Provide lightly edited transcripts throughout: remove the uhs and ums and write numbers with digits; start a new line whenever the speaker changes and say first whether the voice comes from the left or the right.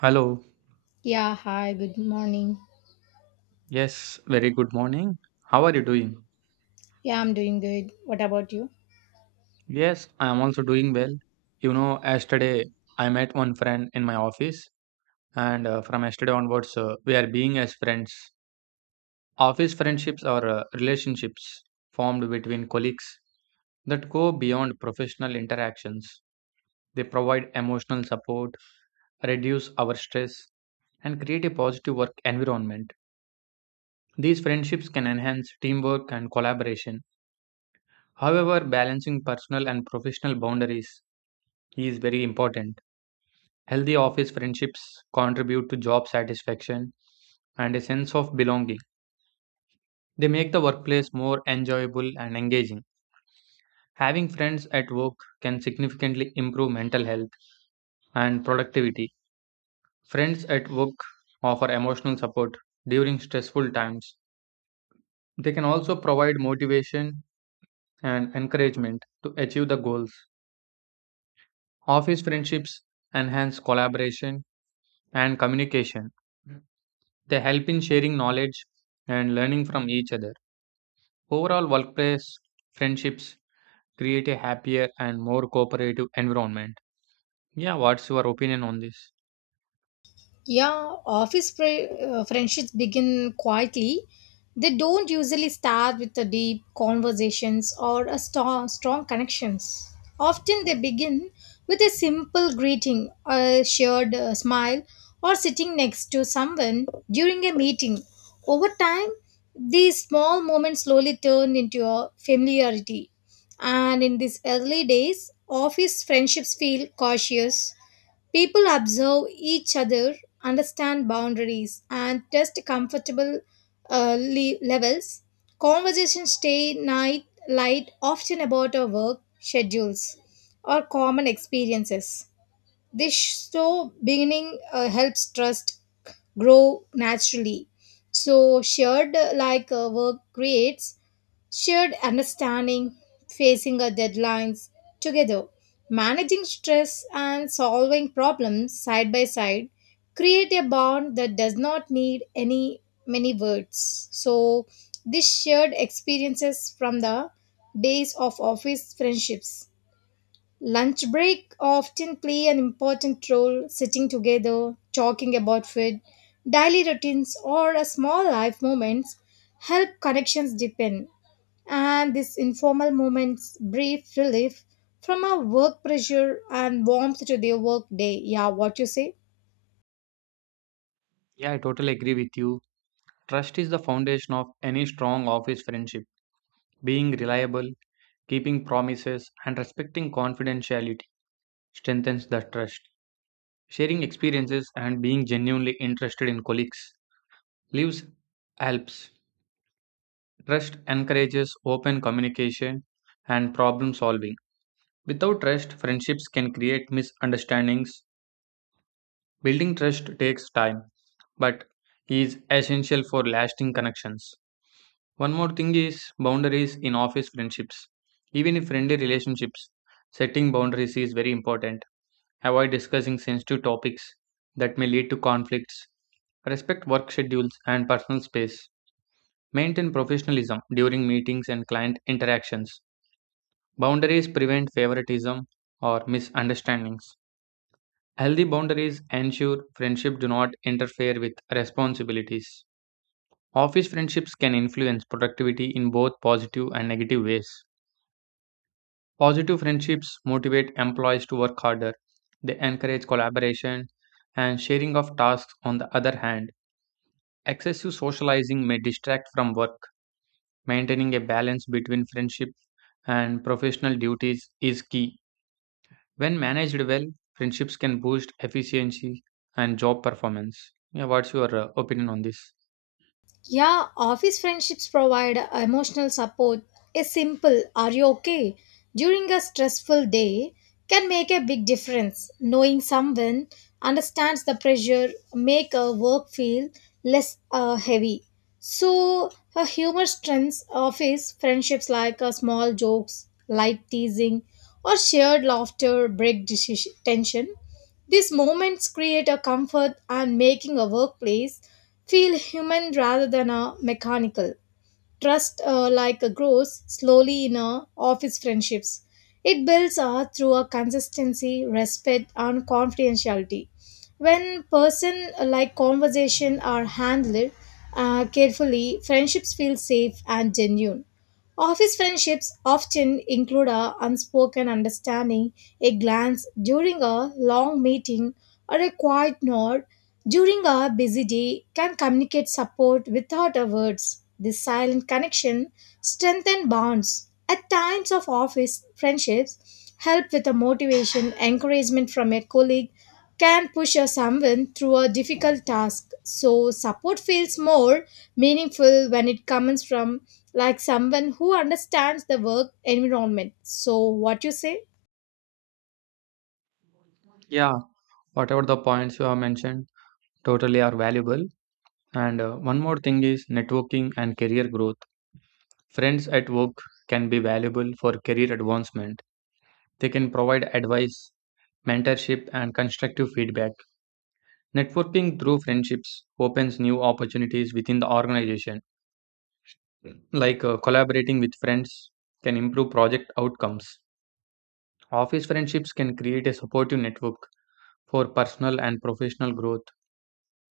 right: Hello.
left: Yeah, hi, good morning.
right: Yes, very good morning. How are you doing?
left: Yeah, I'm doing good. What about you?
right: Yes, I am also doing well. You know, yesterday I met one friend in my office, and from yesterday onwards, we are being as friends. Office friendships are relationships formed between colleagues that go beyond professional interactions. They provide emotional support, reduce our stress, and create a positive work environment. These friendships can enhance teamwork and collaboration. However, balancing personal and professional boundaries is very important. Healthy office friendships contribute to job satisfaction and a sense of belonging. They make the workplace more enjoyable and engaging. Having friends at work can significantly improve mental health and productivity. Friends at work offer emotional support during stressful times. They can also provide motivation and encouragement to achieve the goals. Office friendships enhance collaboration and communication. They help in sharing knowledge and learning from each other. Overall, workplace friendships create a happier and more cooperative environment. Yeah, what's your opinion on this?
left: Yeah, office fri friendships begin quietly. They don't usually start with the deep conversations or a strong connections. Often they begin with a simple greeting, a shared smile, or sitting next to someone during a meeting. Over time, these small moments slowly turn into a familiarity. And in these early days, office friendships feel cautious. People observe each other, understand boundaries, and test comfortable levels. Conversations stay night light, often about our work schedules or common experiences. This beginning helps trust grow naturally. So shared like work creates shared understanding, facing our deadlines together, managing stress, and solving problems side by side create a bond that does not need any many words. So, this shared experiences from the base of office friendships. Lunch break often play an important role sitting together, talking about food, daily routines, or a small life moments help connections deepen and this informal moment's brief relief from our work pressure and warmth to their work day. Yeah, what you say?
right: Yeah, I totally agree with you. Trust is the foundation of any strong office friendship. Being reliable, keeping promises, and respecting confidentiality strengthens the trust. Sharing experiences and being genuinely interested in colleagues leaves helps. Trust encourages open communication and problem solving. Without trust, friendships can create misunderstandings. Building trust takes time, but is essential for lasting connections. One more thing is boundaries in office friendships. Even in friendly relationships, setting boundaries is very important. Avoid discussing sensitive topics that may lead to conflicts. Respect work schedules and personal space. Maintain professionalism during meetings and client interactions. Boundaries prevent favoritism or misunderstandings. Healthy boundaries ensure friendship do not interfere with responsibilities. Office friendships can influence productivity in both positive and negative ways. Positive friendships motivate employees to work harder. They encourage collaboration and sharing of tasks on the other hand. Excessive socializing may distract from work. Maintaining a balance between friendship and professional duties is key. When managed well, friendships can boost efficiency and job performance. Yeah, what's your opinion on this?
left: Yeah, office friendships provide emotional support. A simple, are you okay? During a stressful day can make a big difference. Knowing someone understands the pressure, make a work feel less heavy. So, a humor strengthens office friendships like small jokes, light teasing, or shared laughter break tension. These moments create a comfort and making a workplace feel human rather than a mechanical. Trust like grows slowly in a office friendships. It builds through a consistency, respect, and confidentiality. When person like conversation are handled carefully, friendships feel safe and genuine. Office friendships often include a unspoken understanding, a glance during a long meeting, or a quiet nod during our busy day, can communicate support without our words. This silent connection strengthens bonds. At times of office friendships, help with a motivation, encouragement from a colleague can push a someone through a difficult task. So support feels more meaningful when it comes from like someone who understands the work environment. So what you say?
right: Yeah, whatever the points you have mentioned totally are valuable, and one more thing is networking and career growth. Friends at work can be valuable for career advancement. They can provide advice, mentorship, and constructive feedback. Networking through friendships opens new opportunities within the organization, like collaborating with friends can improve project outcomes. Office friendships can create a supportive network for personal and professional growth.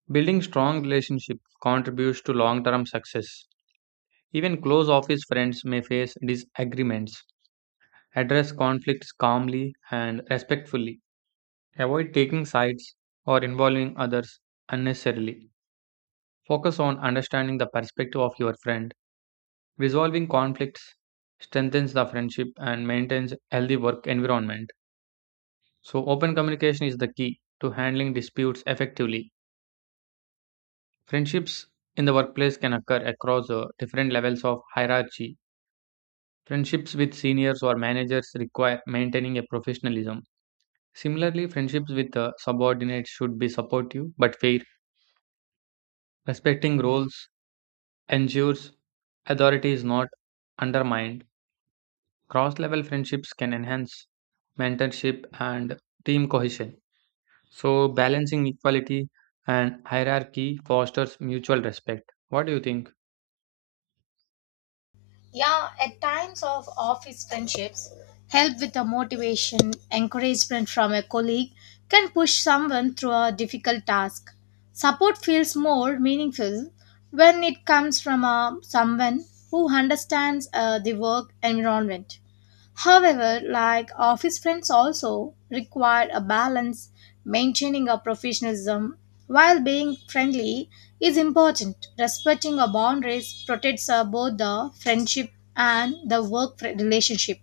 right: Building strong relationships contributes to long term success. Even close office friends may face disagreements. Address conflicts calmly and respectfully. Avoid taking sides or involving others unnecessarily. Focus on understanding the perspective of your friend. Resolving conflicts strengthens the friendship and maintains a healthy work environment. So, open communication is the key to handling disputes effectively. Friendships in the workplace can occur across different levels of hierarchy. Friendships with seniors or managers require maintaining a professionalism. Similarly, friendships with subordinates should be supportive but fair. Respecting roles ensures authority is not undermined. Cross level friendships can enhance mentorship and team cohesion. So, balancing equality and hierarchy fosters mutual respect. What do you think?
left: Yeah, at times of office friendships, help with the motivation, encouragement from a colleague can push someone through a difficult task. Support feels more meaningful when it comes from a, someone who understands the work environment. However, like office friends also require a balance, maintaining a professionalism while being friendly is important. Respecting our boundaries protects both the friendship and the work relationship.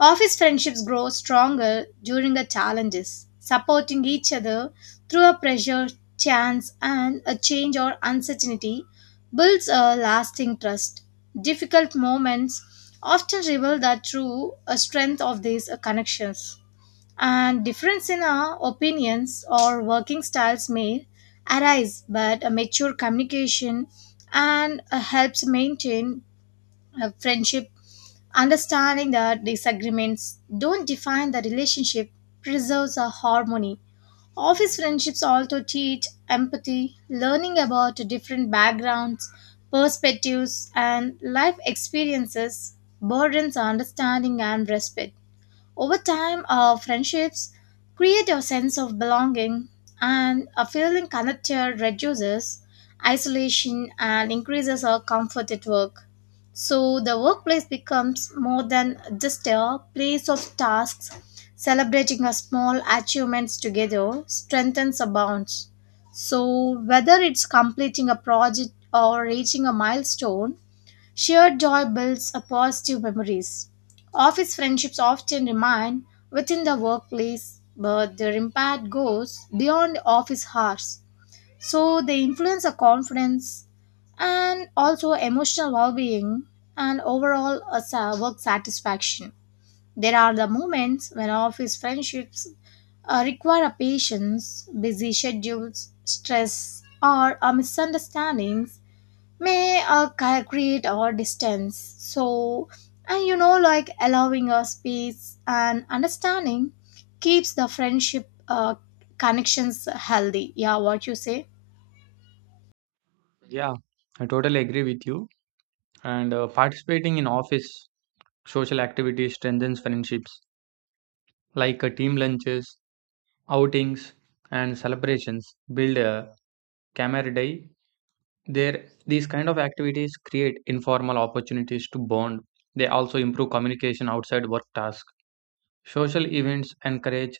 left: Office friendships grow stronger during the challenges, supporting each other through a pressure, chance, and a change or uncertainty builds a lasting trust. Difficult moments often reveal the true strength of these connections. And difference in our opinions or working styles may arise, but a mature communication and helps maintain a friendship. Understanding that disagreements don't define the relationship preserves a harmony. Office friendships also teach empathy, learning about different backgrounds, perspectives, and life experiences burdens understanding and respect. Over time, our friendships create a sense of belonging, and a feeling connected reduces isolation and increases our comfort at work. So, the workplace becomes more than just a place of tasks. Celebrating our small achievements together strengthens our bonds. So, whether it's completing a project or reaching a milestone, shared joy builds up positive memories. Office friendships often remain within the workplace, but their impact goes beyond office hours. So they influence our confidence and also emotional well being and overall work satisfaction. There are the moments when office friendships require a patience, busy schedules, stress, or misunderstandings may create our distance. So and like allowing a space and understanding keeps the friendship connections healthy. Yeah, what you say?
right: Yeah, I totally agree with you. And participating in office social activities strengthens friendships, like team lunches, outings, and celebrations. Build a camaraderie. There, these kind of activities create informal opportunities to bond. They also improve communication outside work tasks. Social events encourage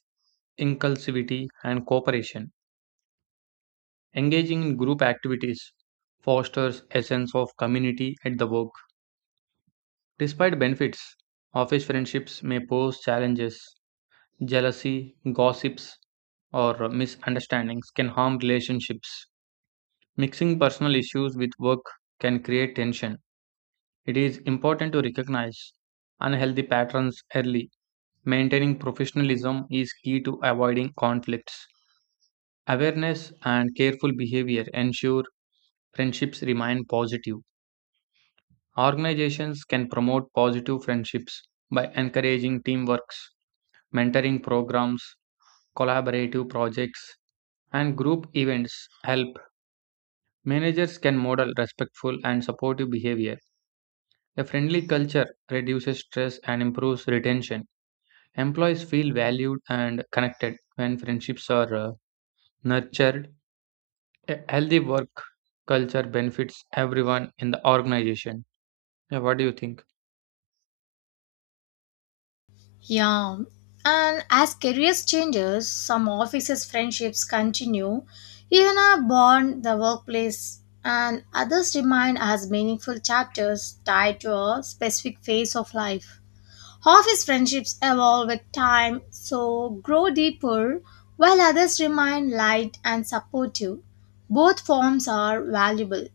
right: inclusivity and cooperation. Engaging in group activities fosters a sense of community at the work. Despite benefits, office friendships may pose challenges. Jealousy, gossips, or misunderstandings can harm relationships. Mixing personal issues with work can create tension. It is important to recognize unhealthy patterns early. Maintaining professionalism is key to avoiding conflicts. Awareness and careful behavior ensure friendships remain positive. Organizations can promote positive friendships by encouraging teamworks, mentoring programs, collaborative projects, and group events help. Managers can model respectful and supportive behavior. A friendly culture reduces stress and improves retention. Employees feel valued and connected when friendships are nurtured. A healthy work culture benefits everyone in the organization. Yeah, what do you think?
left: Yeah, and as careers changes, some offices friendships continue even a bond the workplace, and others remain as meaningful chapters tied to a specific phase of life. Half his friendships evolve with time, so grow deeper, while others remain light and supportive. Both forms are valuable.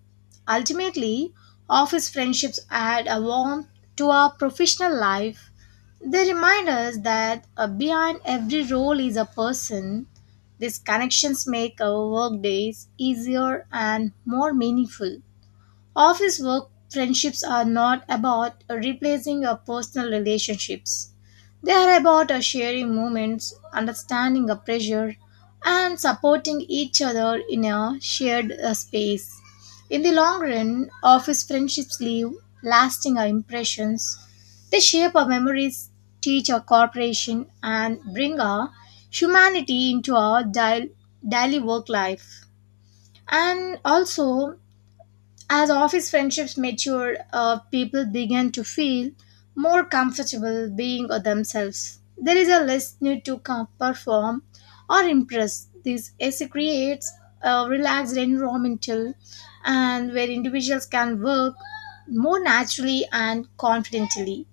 left: Ultimately, office friendships add a warmth to our professional life. They remind us that behind every role is a person. These connections make our work days easier and more meaningful. Office work friendships are not about replacing our personal relationships. They are about sharing moments, understanding our pressure, and supporting each other in a shared space. In the long run, office friendships leave lasting impressions. They shape our memories, teach our cooperation, and bring our humanity into our daily work life. And also, as office friendships matured, people began to feel more comfortable being themselves. There is a less need to perform or impress. This AC creates a relaxed environmental and where individuals can work more naturally and confidently.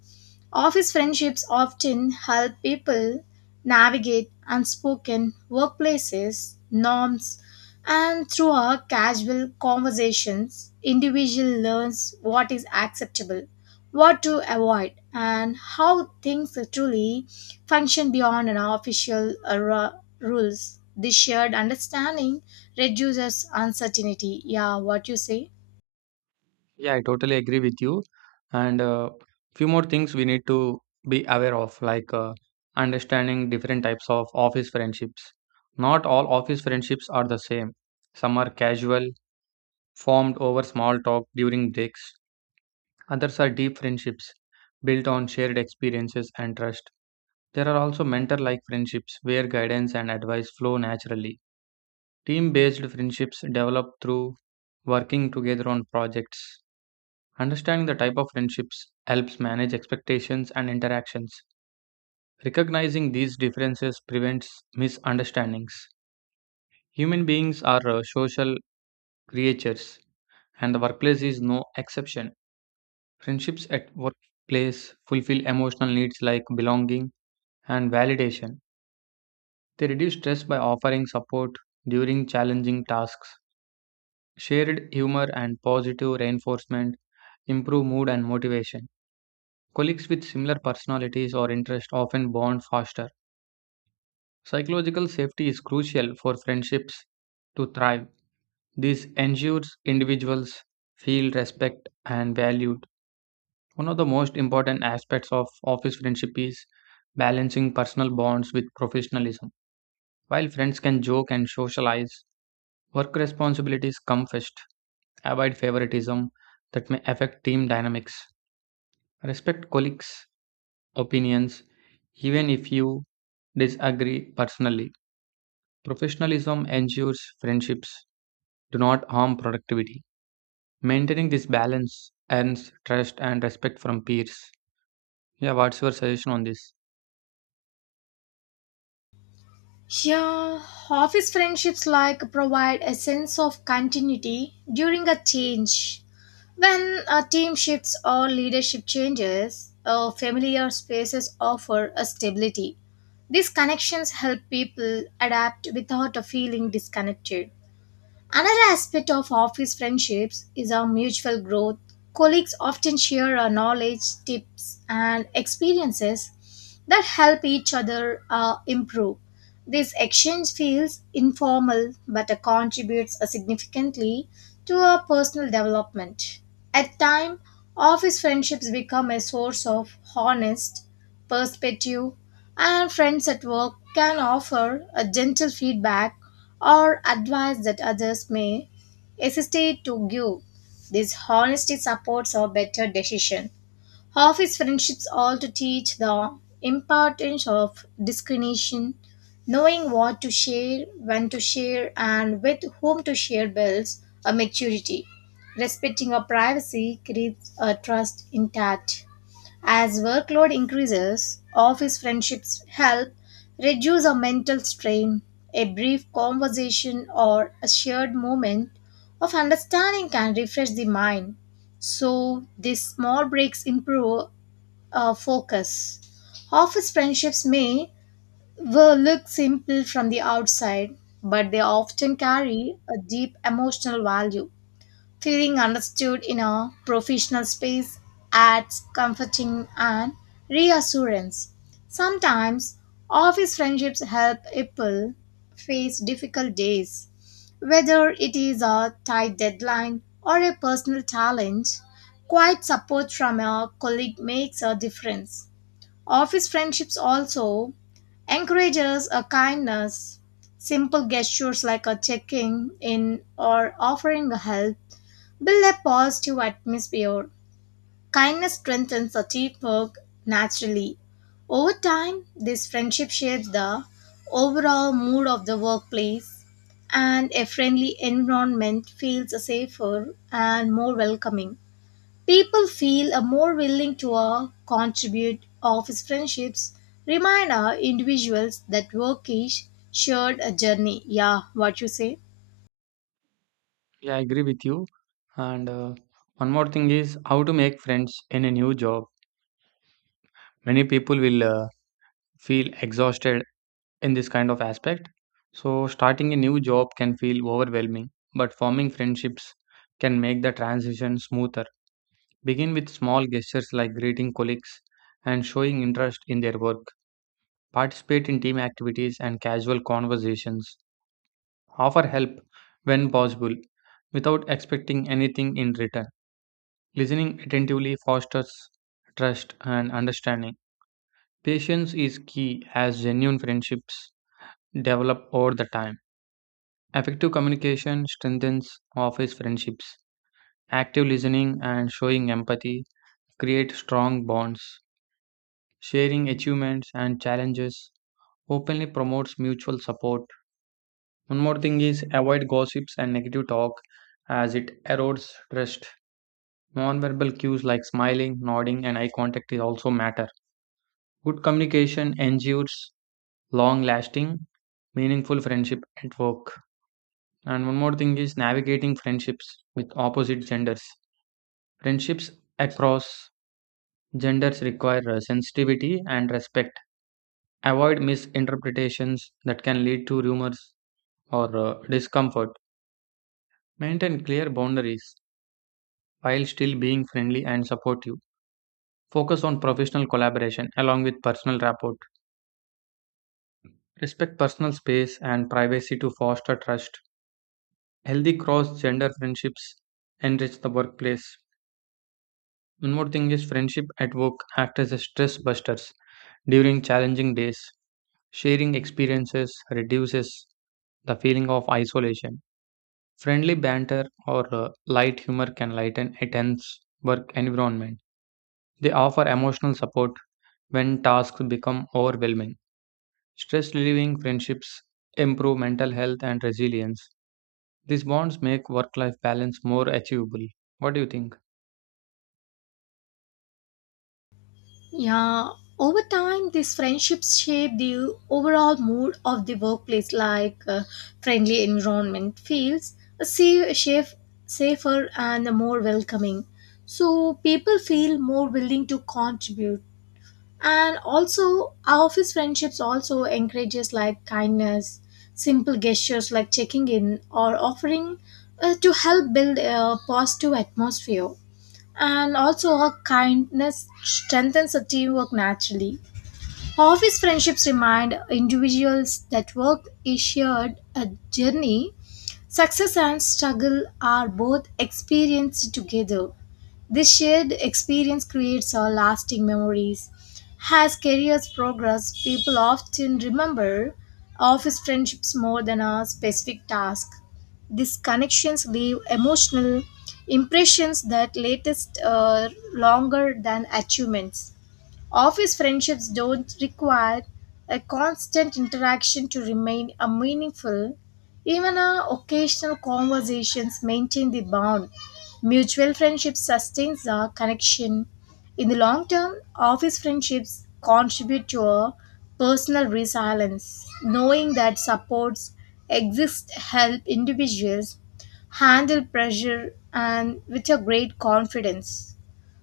left: Office friendships often help people navigate unspoken workplaces, norms, and through our casual conversations, individual learns what is acceptable, what to avoid, and how things truly function beyond an official rules. This shared understanding reduces uncertainty. Yeah, what you say?
right: Yeah, I totally agree with you. And few more things we need to be aware of, like understanding different types of office friendships. Not all office friendships are the same. Some are casual, formed over small talk during breaks. Others are deep friendships built on shared experiences and trust. There are also mentor like friendships where guidance and advice flow naturally. Team based friendships develop through working together on projects. Understanding the type of friendships helps manage expectations and interactions. Recognizing these differences prevents misunderstandings. Human beings are social creatures, and the workplace is no exception. Friendships at workplace fulfill emotional needs like belonging and validation. They reduce stress by offering support during challenging tasks. Shared humor and positive reinforcement improve mood and motivation. Colleagues with similar personalities or interests often bond faster. Psychological safety is crucial for friendships to thrive. This ensures individuals feel respect and valued. One of the most important aspects of office friendship is balancing personal bonds with professionalism. While friends can joke and socialize, work responsibilities come first. Avoid favoritism that may affect team dynamics. Respect colleagues opinions, even if you disagree personally. Professionalism ensures friendships do not harm productivity. Maintaining this balance earns trust and respect from peers. Yeah, what's your suggestion on this?
left: Yeah, office friendships like provide a sense of continuity during a change. When a team shifts or leadership changes, familiar spaces offer a stability. These connections help people adapt without a feeling disconnected. Another aspect of office friendships is our mutual growth. Colleagues often share our knowledge, tips, and experiences that help each other improve. This exchange feels informal but contributes significantly to our personal development. At time, office friendships become a source of honest perspective and friends at work can offer a gentle feedback or advice that others may hesitate to give. This honesty supports a better decision. Office friendships also teach the importance of discrimination, knowing what to share, when to share, and with whom to share builds a maturity. Respecting our privacy keeps a trust intact. As workload increases, office friendships help reduce our mental strain. A brief conversation or a shared moment of understanding can refresh the mind. So, these small breaks improve our focus. Office friendships may well look simple from the outside, but they often carry a deep emotional value. Feeling understood in a professional space adds comforting and reassurance. Sometimes office friendships help people face difficult days. Whether it is a tight deadline or a personal challenge, quiet support from a colleague makes a difference. Office friendships also encourages a kindness. Simple gestures like a checking in or offering help build a positive atmosphere. Kindness strengthens a teamwork naturally. Over time, this friendship shapes the overall mood of the workplace, and a friendly environment feels safer and more welcoming. People feel more willing to contribute. Office friendships remind our individuals that work is shared a journey. Yeah, what you say?
right: Yeah, I agree with you. And one more thing is how to make friends in a new job. Many people will feel exhausted in this kind of aspect. So, starting a new job can feel overwhelming, but forming friendships can make the transition smoother. Begin with small gestures like greeting colleagues and showing interest in their work. Participate in team activities and casual conversations. Offer help when possible without expecting anything in return. Listening attentively fosters trust and understanding. Patience is key as genuine friendships develop over the time. Effective communication strengthens office friendships. Active listening and showing empathy create strong bonds. Sharing achievements and challenges openly promotes mutual support. One more thing is avoid gossips and negative talk as it erodes trust. Nonverbal cues like smiling, nodding, and eye contact is also matter. Good communication ensures long-lasting, meaningful friendship at work. And one more thing is navigating friendships with opposite genders. Friendships across genders require sensitivity and respect. Avoid misinterpretations that can lead to rumors or discomfort. Maintain clear boundaries while still being friendly and supportive. Focus on professional collaboration along with personal rapport. Respect personal space and privacy to foster trust. Healthy cross gender friendships enrich the workplace. One more thing is friendship at work act as a stress busters during challenging days. Sharing experiences reduces the feeling of isolation. Friendly banter or light humor can lighten a tense work environment. They offer emotional support when tasks become overwhelming. Stress relieving friendships improve mental health and resilience. These bonds make work life balance more achievable. What do you think?
left: Yeah, over time, these friendships shape the overall mood of the workplace, like friendly environment feels safe, safe, safer and more welcoming. So people feel more willing to contribute. And also, our office friendships also encourages like kindness, simple gestures like checking in or offering to help build a positive atmosphere and also her kindness strengthens a teamwork naturally. Office friendships remind individuals that work is shared a journey. Success and struggle are both experienced together. This shared experience creates our lasting memories. As careers progress, people often remember office friendships more than a specific task. These connections leave emotional impressions that latest longer than achievements. Office friendships don't require a constant interaction to remain a meaningful. Even our occasional conversations maintain the bond. Mutual friendship sustains our connection. In the long term, office friendships contribute to our personal resilience. Knowing that supports exist help individuals handle pressure and with a great confidence.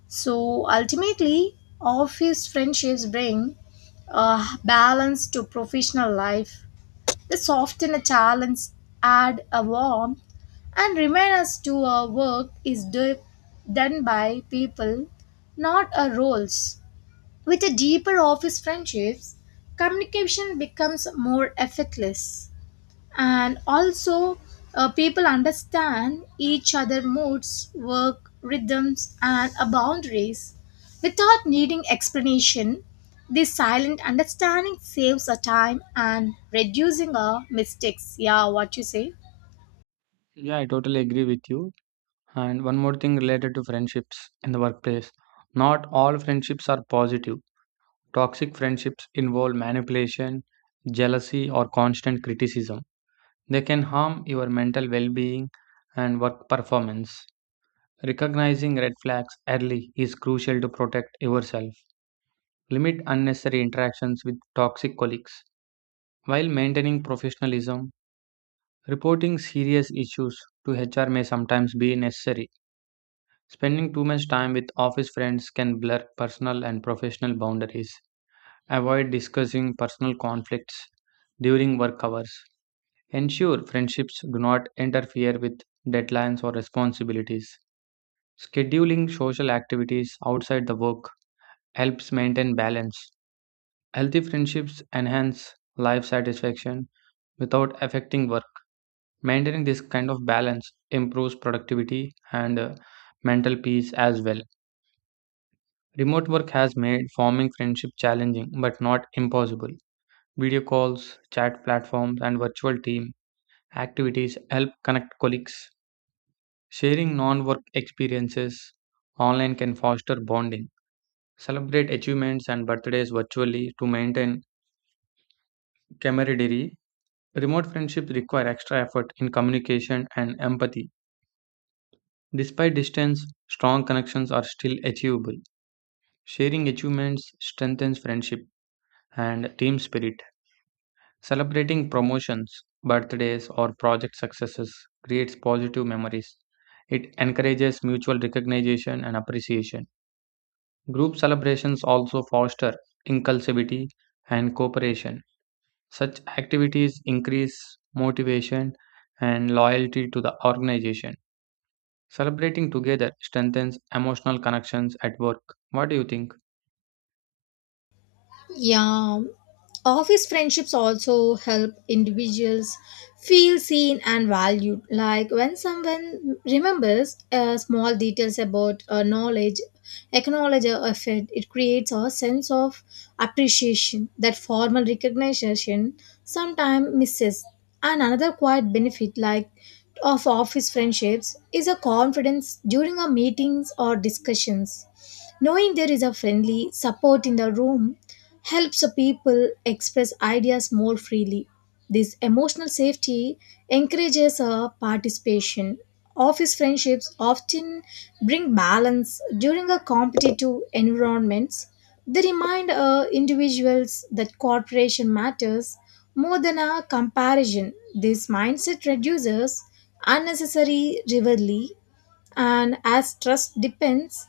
left: So ultimately, office friendships bring balance to professional life. They soften a challenge, add a warmth, and remind us to our work is done by people, not our roles. With a deeper office friendships, communication becomes more effortless and also people understand each other moods work rhythms and boundaries without needing explanation. This silent understanding saves our time and reducing our mistakes. Yeah, what you say?
right: Yeah, I totally agree with you. And one more thing related to friendships in the workplace. Not all friendships are positive. Toxic friendships involve manipulation, jealousy, or constant criticism. They can harm your mental well being and work performance. Recognizing red flags early is crucial to protect yourself. Limit unnecessary interactions with toxic colleagues. While maintaining professionalism, reporting serious issues to HR may sometimes be necessary. Spending too much time with office friends can blur personal and professional boundaries. Avoid discussing personal conflicts during work hours. Ensure friendships do not interfere with deadlines or responsibilities. Scheduling social activities outside the work helps maintain balance. Healthy friendships enhance life satisfaction without affecting work. Maintaining this kind of balance improves productivity and mental peace as well. Remote work has made forming friendship challenging but not impossible. Video calls, chat platforms, and virtual team activities help connect colleagues. Sharing non work experiences online can foster bonding. Celebrate achievements and birthdays virtually to maintain camaraderie. Remote friendships require extra effort in communication and empathy. Despite distance, strong connections are still achievable. Sharing achievements strengthens friendship and team spirit. Celebrating promotions, birthdays, or project successes creates positive memories. It encourages mutual recognition and appreciation. Group celebrations also foster inclusivity and cooperation. Such activities increase motivation and loyalty to the organization. Celebrating together strengthens emotional connections at work. What do you think?
left: Yeah, office friendships also help individuals feel seen and valued. Like when someone remembers small details about knowledge, acknowledge a effort, it creates a sense of appreciation that formal recognition sometimes misses. And another quiet benefit, like of office friendships, is a confidence during our meetings or discussions. Knowing there is a friendly support in the room helps the people express ideas more freely. This emotional safety encourages a participation. Office friendships often bring balance during a competitive environments. They remind individuals that cooperation matters more than a comparison. This mindset reduces unnecessary rivalry. And as trust depends,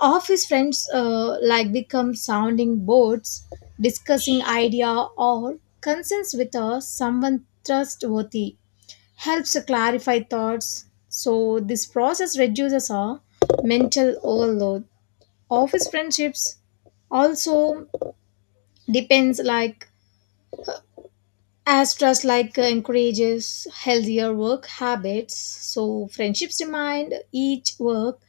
left: office friends like become sounding boards discussing idea or concerns with someone trustworthy helps to clarify thoughts. So this process reduces our mental overload. Office friendships also depends like as trust like encourages healthier work habits. So friendships remind each work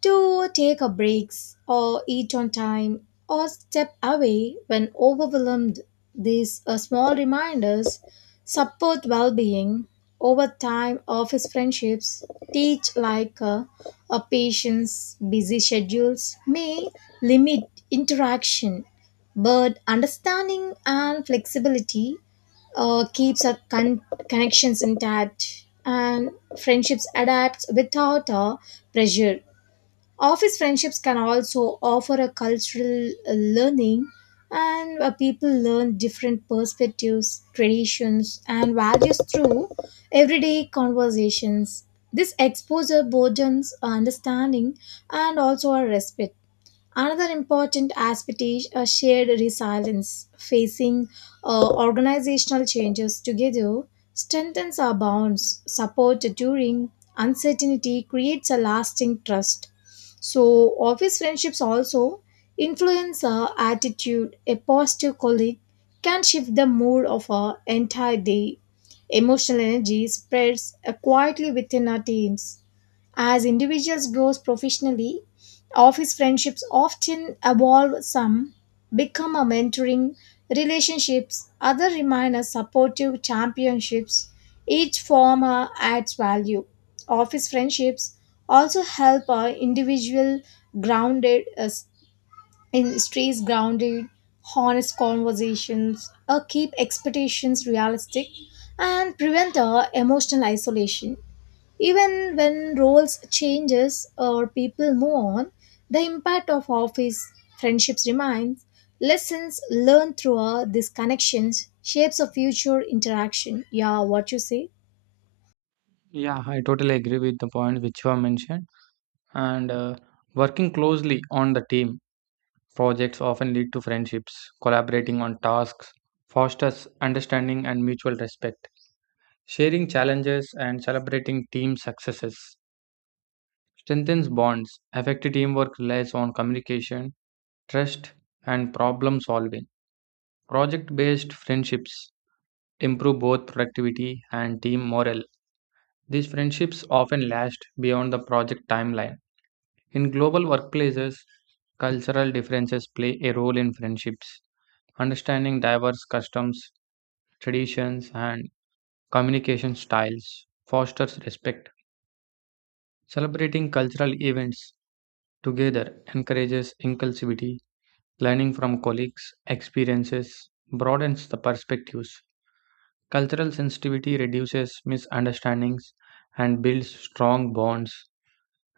left: to take a breaks or eat on time or step away when overwhelmed. These small reminders support well-being. Over time office friendships teach like a patient's busy schedules may limit interaction, but understanding and flexibility keeps our connections intact, and friendships adapt without pressure. Office friendships can also offer a cultural learning and people learn different perspectives, traditions, and values through everyday conversations. This exposure broadens understanding and also our respect. Another important aspect is a shared resilience. Facing organizational changes together strengthens our bonds. Support during uncertainty creates a lasting trust. So, office friendships also influence our attitude. A positive colleague can shift the mood of our entire day. Emotional energy spreads quietly within our teams. As individuals grow professionally, office friendships often evolve. Some become a mentoring relationships, other remain as supportive championships. Each form adds value. Office friendships also help our individual grounded in stays grounded, honest conversations, keep expectations realistic, and prevent emotional isolation. Even when roles changes or people move on, the impact of office friendships remains. Lessons learned through these connections shapes a future interaction. Yeah, what you say?
right: Yeah, I totally agree with the point which you have mentioned. And working closely on the team projects often lead to friendships. Collaborating on tasks fosters understanding and mutual respect. Sharing challenges and celebrating team successes strengthens bonds. Effective teamwork relies on communication, trust, and problem solving. Project based friendships improve both productivity and team morale. These friendships often last beyond the project timeline. In global workplaces, cultural differences play a role in friendships. Understanding diverse customs, traditions, and communication styles fosters respect. Celebrating cultural events together encourages inclusivity. Learning from colleagues' experiences broadens the perspectives. Cultural sensitivity reduces misunderstandings and builds strong bonds.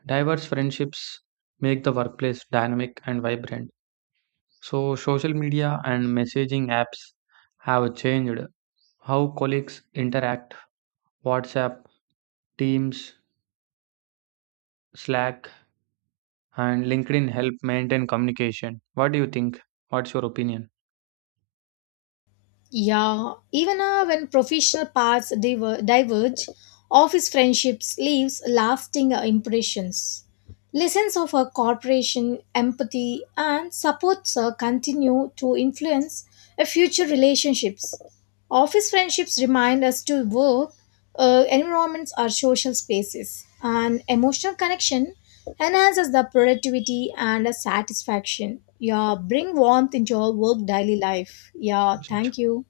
right: Diverse friendships make the workplace dynamic and vibrant. So, social media and messaging apps have changed how colleagues interact. WhatsApp, Teams, Slack, and LinkedIn help maintain communication. What do you think? What's your opinion?
left: Yeah, even when professional paths diverge, office friendships leaves lasting impressions. Lessons of a corporation, empathy, and supports continue to influence future relationships. Office friendships remind us to work environments are social spaces, and emotional connection enhances the productivity and the satisfaction. Yeah, bring warmth into your work daily life. Yeah, thank you.